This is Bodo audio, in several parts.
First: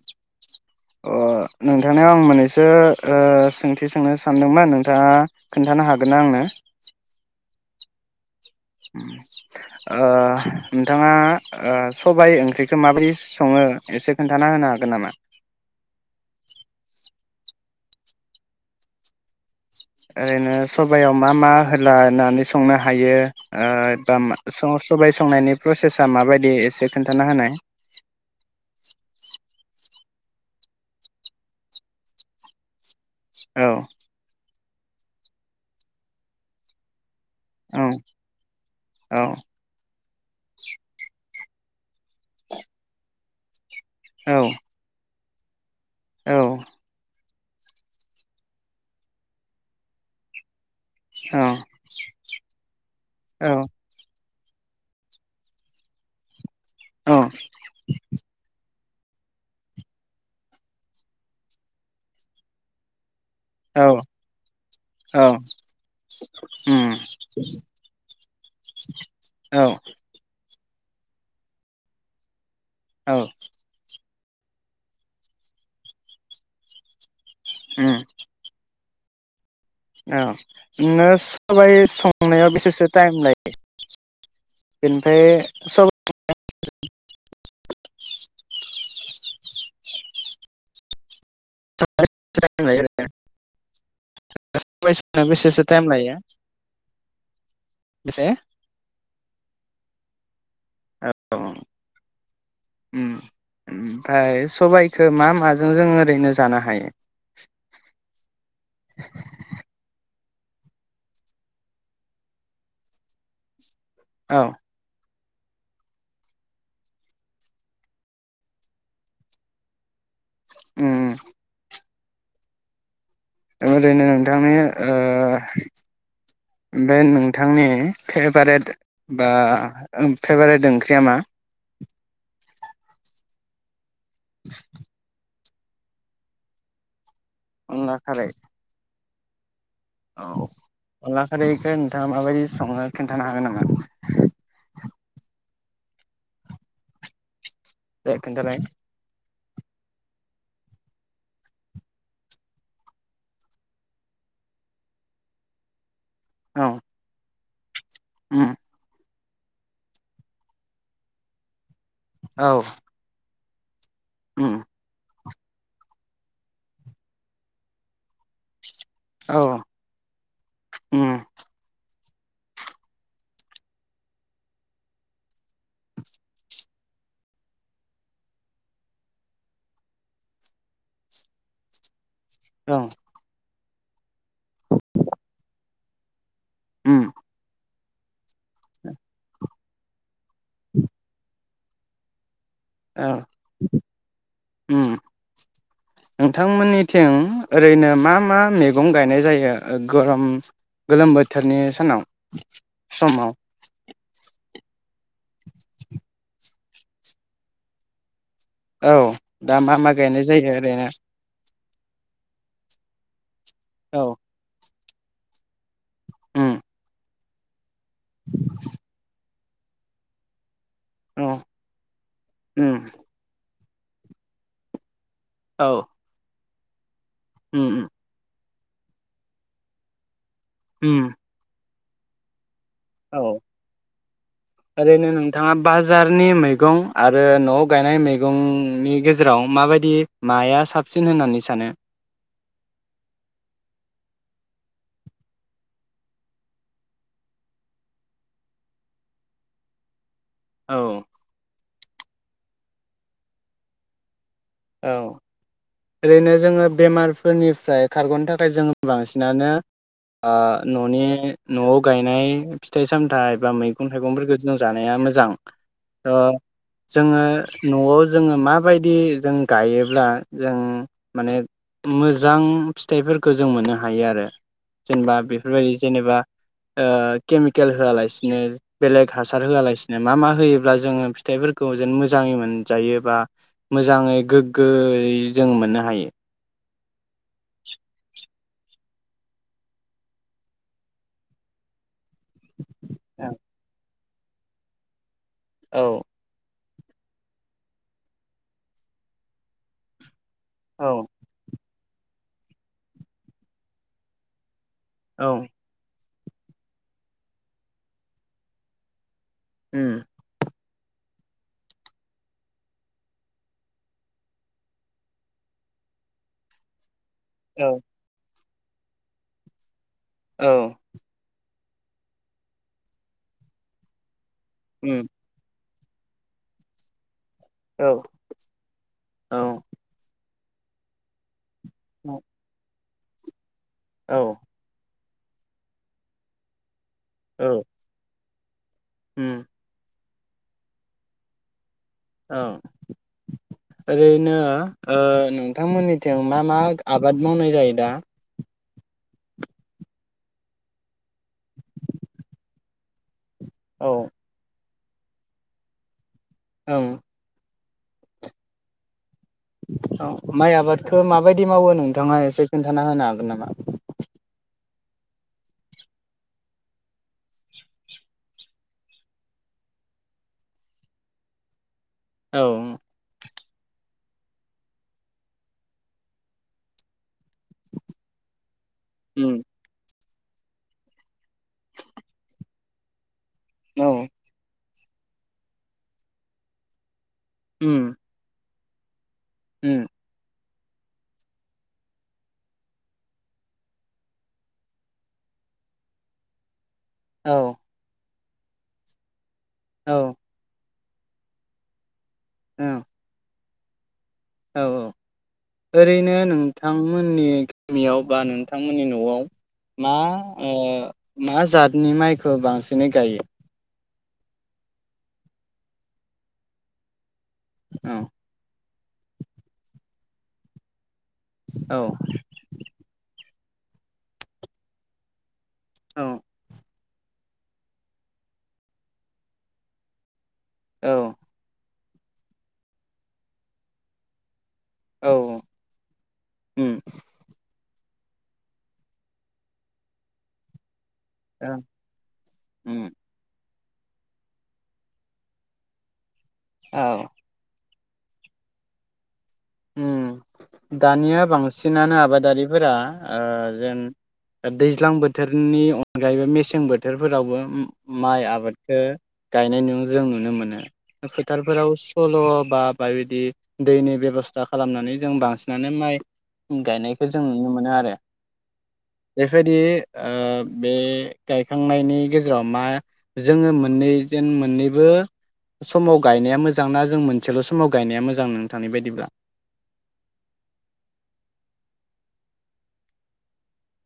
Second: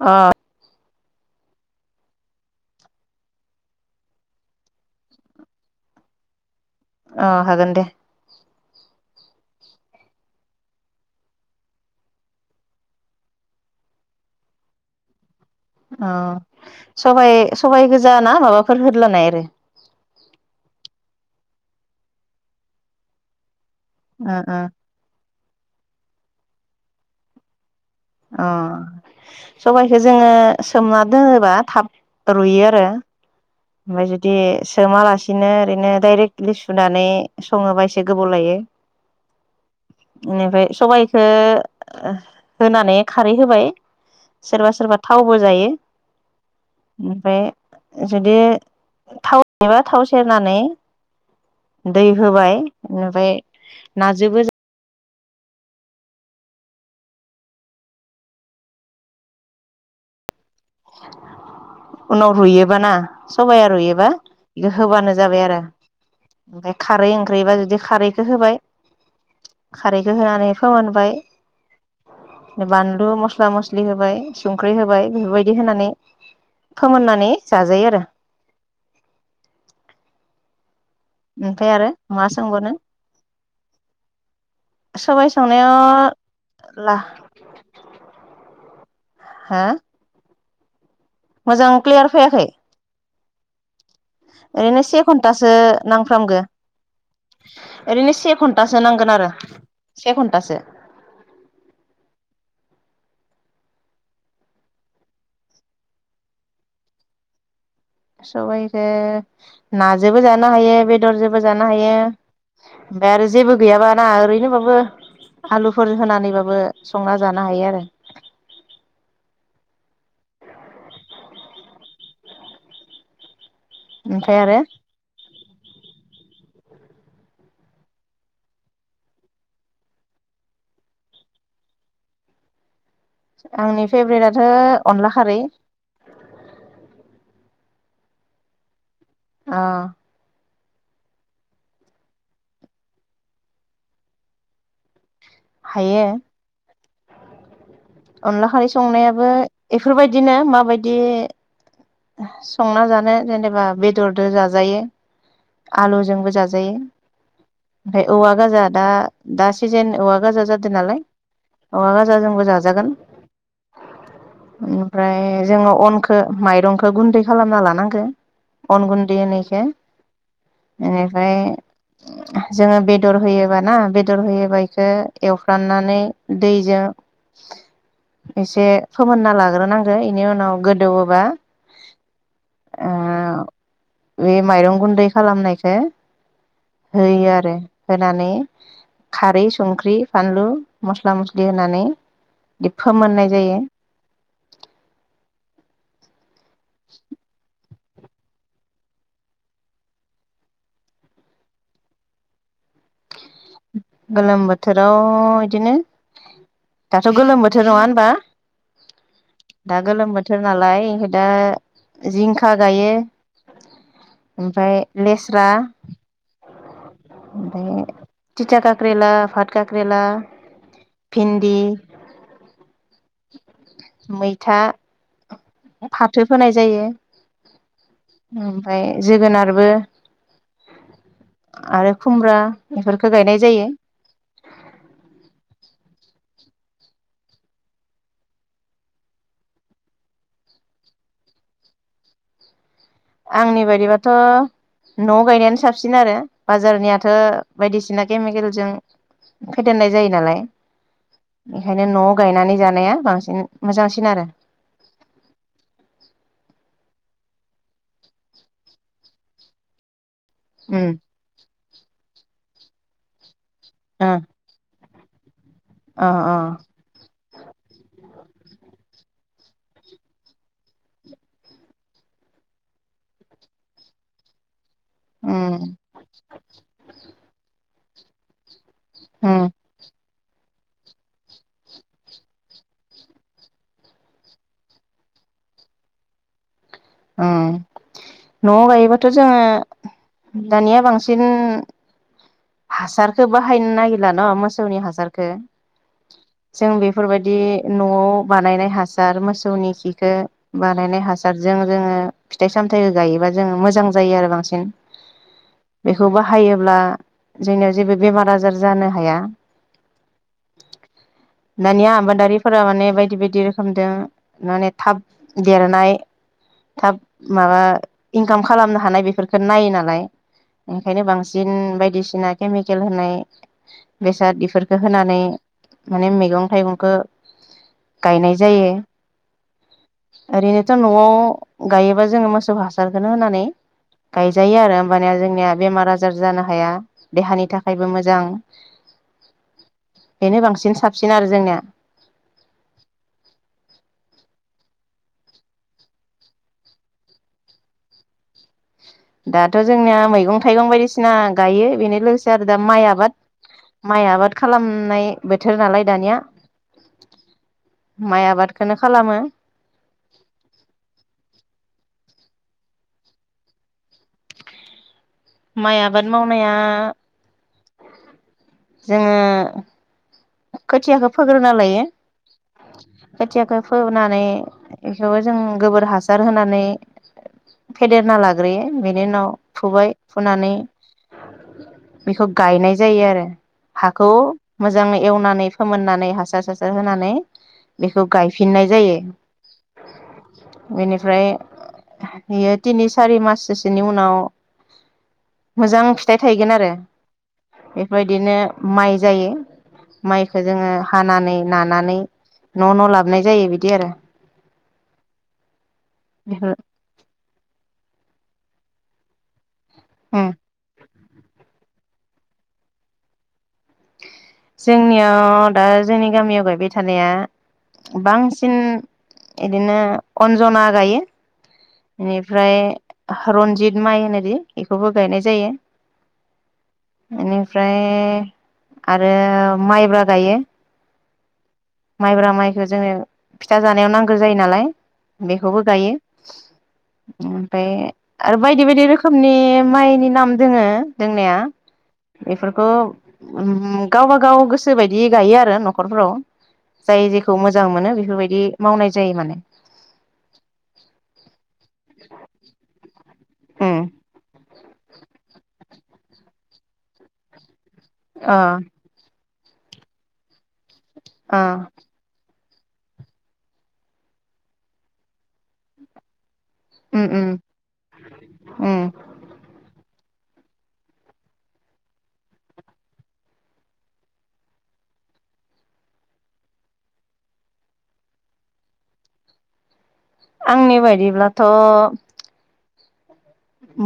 अ अ नोंथांनाव आं मोननैसो सोंथि सोंनो सानदोंमोन नोंथाङा खोन्थानो हागोनना आंनो अ हागोन दे ओ नोंथाङा सबाय ओंख्रिखौ माबायदि सङो एसे खोन्थाना होनो हागोन नामा अ सबाइ सबाइ गोजा ना माबाफोर हलानाय आरो ओरैनो सबायाव मा मा होलानानै संनो हायो ओ बा ओ स सबाय संनायनि प्रसेसा माबायदि एसे खोन्थाना होनाय अ सबायखौ जोङो सोमना दोनोबा थाब रुयो आरो औ ओमफाय जुदि सोमालासिनो ओरैनो दडाइरेक्टलि सुनानै औ सङोबा एसे गोबाव लायो। औ बेनिफ्राय सबायखो होनानै खारै होबाय सोरबा सोरबा थावबो जायो। औ ओमफ्राय जुदि बे थाव एबा थाव सेरनानै दै होबाय निफ्राय औ नाजोबो [unintelligible] अ उनाव रुयोबाना सबाइ औ रुयोबा एबा बेखौ होबानो औ जाबाय आरो ओमफ्राय उम खारै ओंख्रिबा जुदि खारैखौ होबाय औ खारैखौ होनानै फोमोनबाय बानलु औ मस्ला मसलि होबाय संख्रि होबाय बेफोरबायदि बिदि होनानै फोमोननानै उम जाजायो आरो औ बिदिनो ओमफ्राय सबाइ आरो मा संनायाव सोंबावनो बेसेसो टाइम लायो बेनिफ्राय सबाय संनायाव सब ला हा मोजां क्लियार फैयाखै लायो ओरैनो सबाइ से संनायाव घन्टासो बेसेसो टाइम लायो नांफ्रामगो ओरैनो बेसे से घन्टासो नांगोन आरो से घणटासो ओमफाय सबायाइखो मा माजों जों ओरैनो जानो हायो। सबाइखो नाजों जोबो जानो हायो बेदर जोबो जानो हायो फाय आरो जेबो गैयाबा ना औ ओरैनोबाबो आलुफोर होनानैबाबो संना जानो हायो आरो उम ओरैनो ओमफ्राय नोंथांनि आरो ओ बे नोंथांनि फेभारेट बा फेभारेट ओंख्रिया मा? आंनि फेभ्रेटथ' अनला खारै [inaudible] अनला खारै अ औ अनला खारैखो नोंथाङ माबायदि सङो खिथानो हागोन नामा? हायो। दे अनला खोन्थालाय खारै संनायाबो बेफोरबायदिनो माबायदि संना जानो जेनेबा बेदरदो जाजायो आलु जोंबो औ जाजायो ओमफाय औवा उम गाजा दा दा सिजेन औवा गाजा जादो नालाय औवा गाजा जोंबो औ जाजागोन उम ओमफ्राय जोङो अनखो माइरं खो गुन्दै खालामना लानांगो अन गुन्दै औ होनो इखो उम इनिफाय जोङो बेदर होयोबाना बेदर होयोबा इखौ एवफ्राननानै दैजों एसे फोमोनना लाग्रोनांगो इनि उनाव गोदौवोबा औ ओ बे माइरं गुन्दै खालामनायखो उम होयो आरो होनानै खारै संख्रि फानलु मस्ला मस्लि दै होनानै दै फोमोननाय जायो उम नोंथांमोननिथिं ओरैनो मा मा मैगं गायनाय जायो गरम गोलोम बोथोरनि सानाव समाव गोलोम बोथ बोथोराव इदिनो दाथ' गोलोम बोथोर नङा होनबा? औ दा मा मा गोलोम गायनाय बोथोर जायो नालाय ओरैनो ओंखाय दा जिंखा गायो। औ ओमफ्राय लेस्रा [inaudible] उम ओमफ्राय टिटा काक्रेला भाट काक्रेला औ भिन्दि उम मैथा फाथो फोनाय जायो उम उम ओ ओमफ्राय जोगोनारबो हम आरो खुमब्रा बेफोरखौ औ गायनाय जायो ओरैनो नोंथाङा बाजारनि मैगं मैगं आरो न'आव गायनाय मैगंनि गेजेराव माबायदि माया साबसिन होननानै सानो? आंनि बायदिबाथ' नआव' गायनायानो साबसिन आरो बाजारनियाथ' बायदिसिना केमिकेलजों फेदेरनाय जायो नालाय। औ ओंखायनो न'आव गायनानै जानाया बांसिन मोजांसिन आरो औ ओरैनो जोङो बेमारफोरनिफ्राय खारग'नो थाखाय जोङो बांसिनानो उम ओन'नि न'आव गायनाय फिथाइ सामथाइ बा मैगं ओ थाइगफोरखौ जों जानो थानाया मोजां अ ट जोङो न'आव जोङो माबायदि [unintelligible] गायोब्ला जों माने मोजां फिथाइफोरखौ जों मोननो हायो आरो। जेनेबा बेफोरबायदि उम जेनेबा ओ केमिकेल होआलासिनो बेलेग हासार उम होआलासिनो मा मा होयोब्ला जोङो फिथाइफोरखौ जेन मोजाङै मोनजायोबा मोजाङै गोग्गोयै जों मोननो हायो। ओं न'आव गायोबाथ' जोङो दानिया बांसिन हासारखो बाहायनो नागिर न मोसौनि हासार खो औ जों बेफोरबायदि न'आव बानायनाय हासार मोसौनि खिखौ बानायनाय औ हासारजों जोङो। फिथाइ सामथायाइखौ गायोबा जोङो मोजां जायो आरो बांसिन औ बेखौ बाहायोब्ला जोंनियाव जेबो बेमार आजार जानो हाया। ओम दानिया आबादारिफोरा माने बायदि बायदि रोखोमजों माने थाब देरनाय माबा औ [unintelligible] काम खालामनो हानाय बेफोरफोरखो नायो नालाय। औ ओंखायनो बांसिन बायदिसिना सिना केमिकेल होनाय बेसाद बेफोरखौ उम होनानै माने मैगं थाइगंखो औ गायनाय जायो औ ओरैनोथ' न'आव गायोबा औ जोङो मोसौ हा हासारखौनो होनानै औ गायजायो आरो निया‌ जोंनिया बेमार आजार जानो हाया। देहानि थाखायबो मोजां उम बेनो बांसिन साबसिन आरो जोंनिया औ ओरैनो ओ नोंथांमोननिथिं मा मा आबाद मावनाय जायो दा दाथ जोंनिया मैगं थाइगं बायदिसिना गायो बेनो लोगोसे आरो दा माइ आबाद औ माइ आबाद खालाम नाय बोथोर नालाय दानिया औ माइ आबादखौनो खालामो। औ माइ आबादखो माबायदि मावो नोंथाङा एसे खोन्थाना होनो हागोन नामा? माइ आबाद मावनाया जोङो। खोथियाखौ फोग्रोना लायो। औ खोथियाखौ फोनानै बेखौबो जों गोबोर हासार होनानै फेदेरना लाग्रोयो बेनि उनाव फुबाय फुनानै बेखौ गायनाय जायो आरो औ हाखौ मोजाङै एवनानै फोमोननानै हासार सासार होनानै उम बेखौ गायफिन फिननाय जायो। उम बेनिफ्राय बियो तिनि सारि माससोसोनि उनाव मोजां फिथाइ थायगोन आरो। औ बिदिनो माइ जायो। औ माइखो जोङो हानानै नानानै न उम न लाबोनाय जायो बिदि दि आरो औ औ ओरैनो बेफोर नोंथांमोननि गामियाव बा नोंथांमोननि नआव मा उम ओ मा जातनि माइखौ बांसिनै गायो जोंनियाव दा जोंनि गामियाव गायबाय थानाया औ बांसिन इदिनो अन्जना गायो औ बेनिफ्राय रनजित माइ होनोदि बेखौबो गायनाय जायो औ ओनिफ्राय आरो माइब्रा गायो औ माइब्रा माइखौ जोङो फिथा जानायाव नांगौ जायो नालाय औ बेखौबो गायो उम ओमफ्राय आरो बायदि बायदि रोखोमनि माइनि नाम दोङो दोंनाया ओं बेफोरखौ उम गावबा गाव गोसो बायदि गायो आरो न'खरफोराव औ जाय जेखौ मोजां मोनो बेफोरबायदि मावनाय जायो माने उम दानिया बांसिनानो आबादारिफोरा ओ जेन उम दैज्लां बोथोरनि अनगायैबो मेसें बोथोरफोरावबो माइ अ आबादखो गायनाय नु जों नुनो मोनो अ फोथारफोराव सलार बा बबायदि दैनि बेबस्था सा खालामनानै जों बांसिनानो माइ उम गायनायखौ जों उम नुनो मोनो आरो उम बेफोरबायदि ओ बे गायखांनायनि गेजेराव मा जोङो मोननै जेन मोननैबो समाव गायनाया मोजां ना जों मोनसेल' समाव गायनाया मोजां नोंथां बायदिब्ला आंनि बायदिब्लाथ'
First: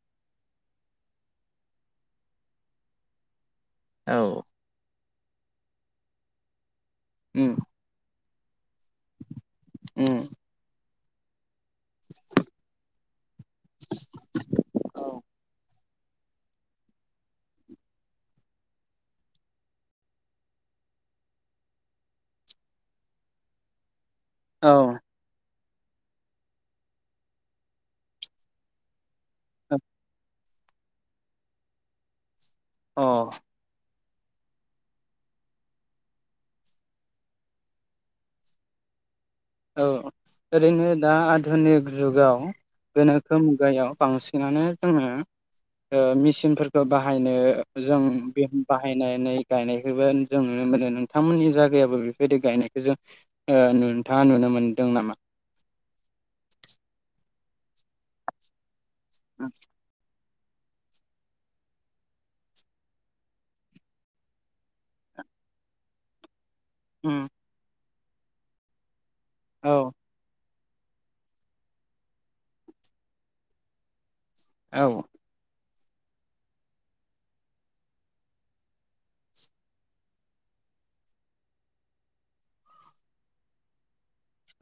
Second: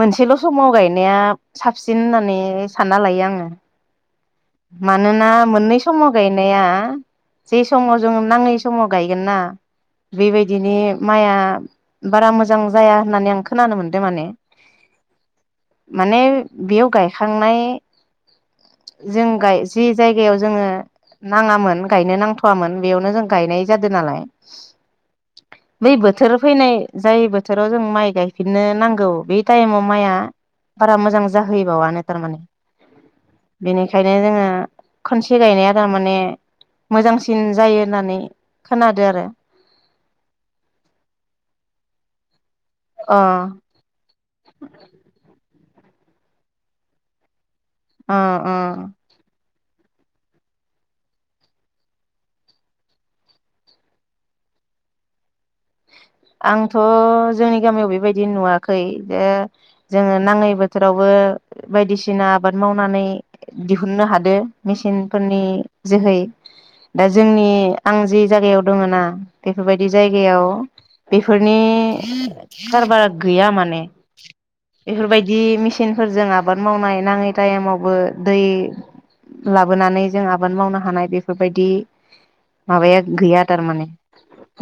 मोनसेल' समाव गायनाया साबसिन होननानै सानना लायो आङो औ मानोना मोननै समाव गायनाया उम जे समाव जोङो नाङै समाव गायगोन ना उम बेबायदिनि माइया बारा मोजां जाया होननानै आं खोनानो मोनदों माने औ माने बेयाव गायखांनाय जों गाय जि जायगायाव जोङो नाङामोन गायनो नांथ'वामोन बेयावनो जों गायनाय जादो नालाय औ बै बोथोर फैनाय जाय बोथोराव जों माइ गायफिननो नांगौ बे टाइमाव माइआ बारा मोजां जाहैयोबावनो थारमाने अ बेनिखायनो जोङो खनसे गायनाया थारमाने मोजांसिन जायो होननानै खोनादो आरो औ ओरैनो दा आधुनिक जुगाव अ गोनोखो मुगायाव बांसिनानो जोङो ओ‌ मेसिनफोरखौ बाहायनो जों अ बे अ बाहायनाय गायनायखौबो जों नुनो मोनो नोंथांमोननि जायगायाबो बेफोरबायदि गायनायखौ जों [unintelligible] नोंथाङा नुनो मोनदों नामा? आंथ' जोंनि गामियाव बेबायदि नुवाखै ओ नाङै बोथोरावबो बायदिसिना आबाद मावनानै दिहुननो हादो मेसिनफोरनि जोहै दा उम जोंनि आं जि जायगायाव दङ ना बेफोरबायदि औ जायगायाव बेफोरनि खारबारा गैया माने औ बेफोरबायदि मि चिनफोरजों आबाद मावनाय नाङै टाइमावबो दै लाबोनानै जों आबाद मावनो हानाय बेफोरबायदि माबाया गैया थारमाने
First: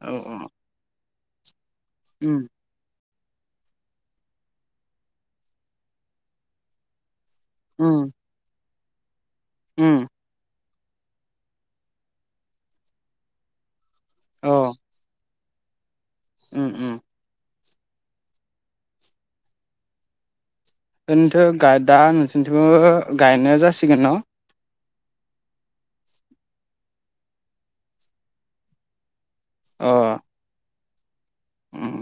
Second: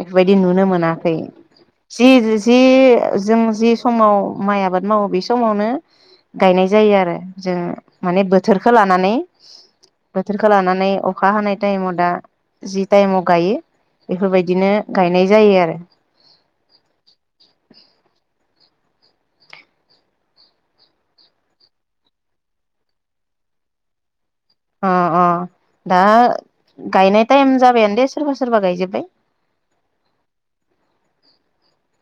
औ नुनो मोनाखै जि उम जि जों जि समाव माइ आबाद मावो बे समावनो गायनाय जायो आरो जों उम माने बोथोर बेखो लानानै उम बोथोरखौ लानानै नै अखा हानाय टाइमाव दा जि टाइमाव गायो अ बेफोरबायदिनो गायनाय जायो आरो उम उम ओरैनोथ' दा नोंसोरनिथि'बो गायनाया जासिगोन न'? अ अ दा गायनाय टाइम जाबायानो दे सोरबा सोरबा गायजोबबाय। अ ओम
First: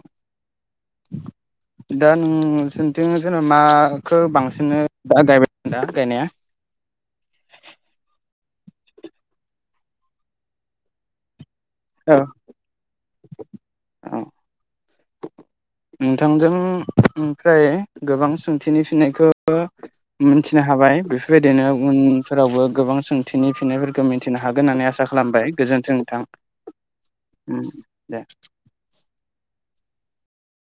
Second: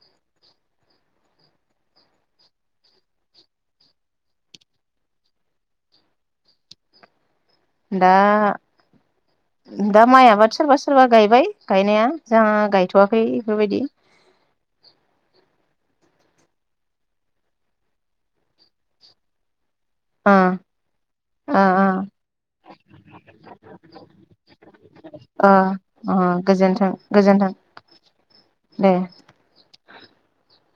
दा नोंसोंथिं जेन' माखौ बांसिन दा गायबाय दा गायनाया दा दा माइ आबाद सोरबा सोरबा गायबाय [unintelligible] गायनाया औ जाहा गायथ'वाखै बेफोरबायदि औ नोंथांजों ओमफ्राय‌ गोबां सोंथिनि फिनायखौ ओ मिथिनो हाबाय ओ बेफोरबायदिनो उनफोरावबो गोबां सोंथिनि फिननायफोरखौ मिथिनो हागोन होननानै आसा खालामबाय गोजोन्थों ओ ओ नोंथां गोजोन्थों गोजोन्थों ओम दे। दे।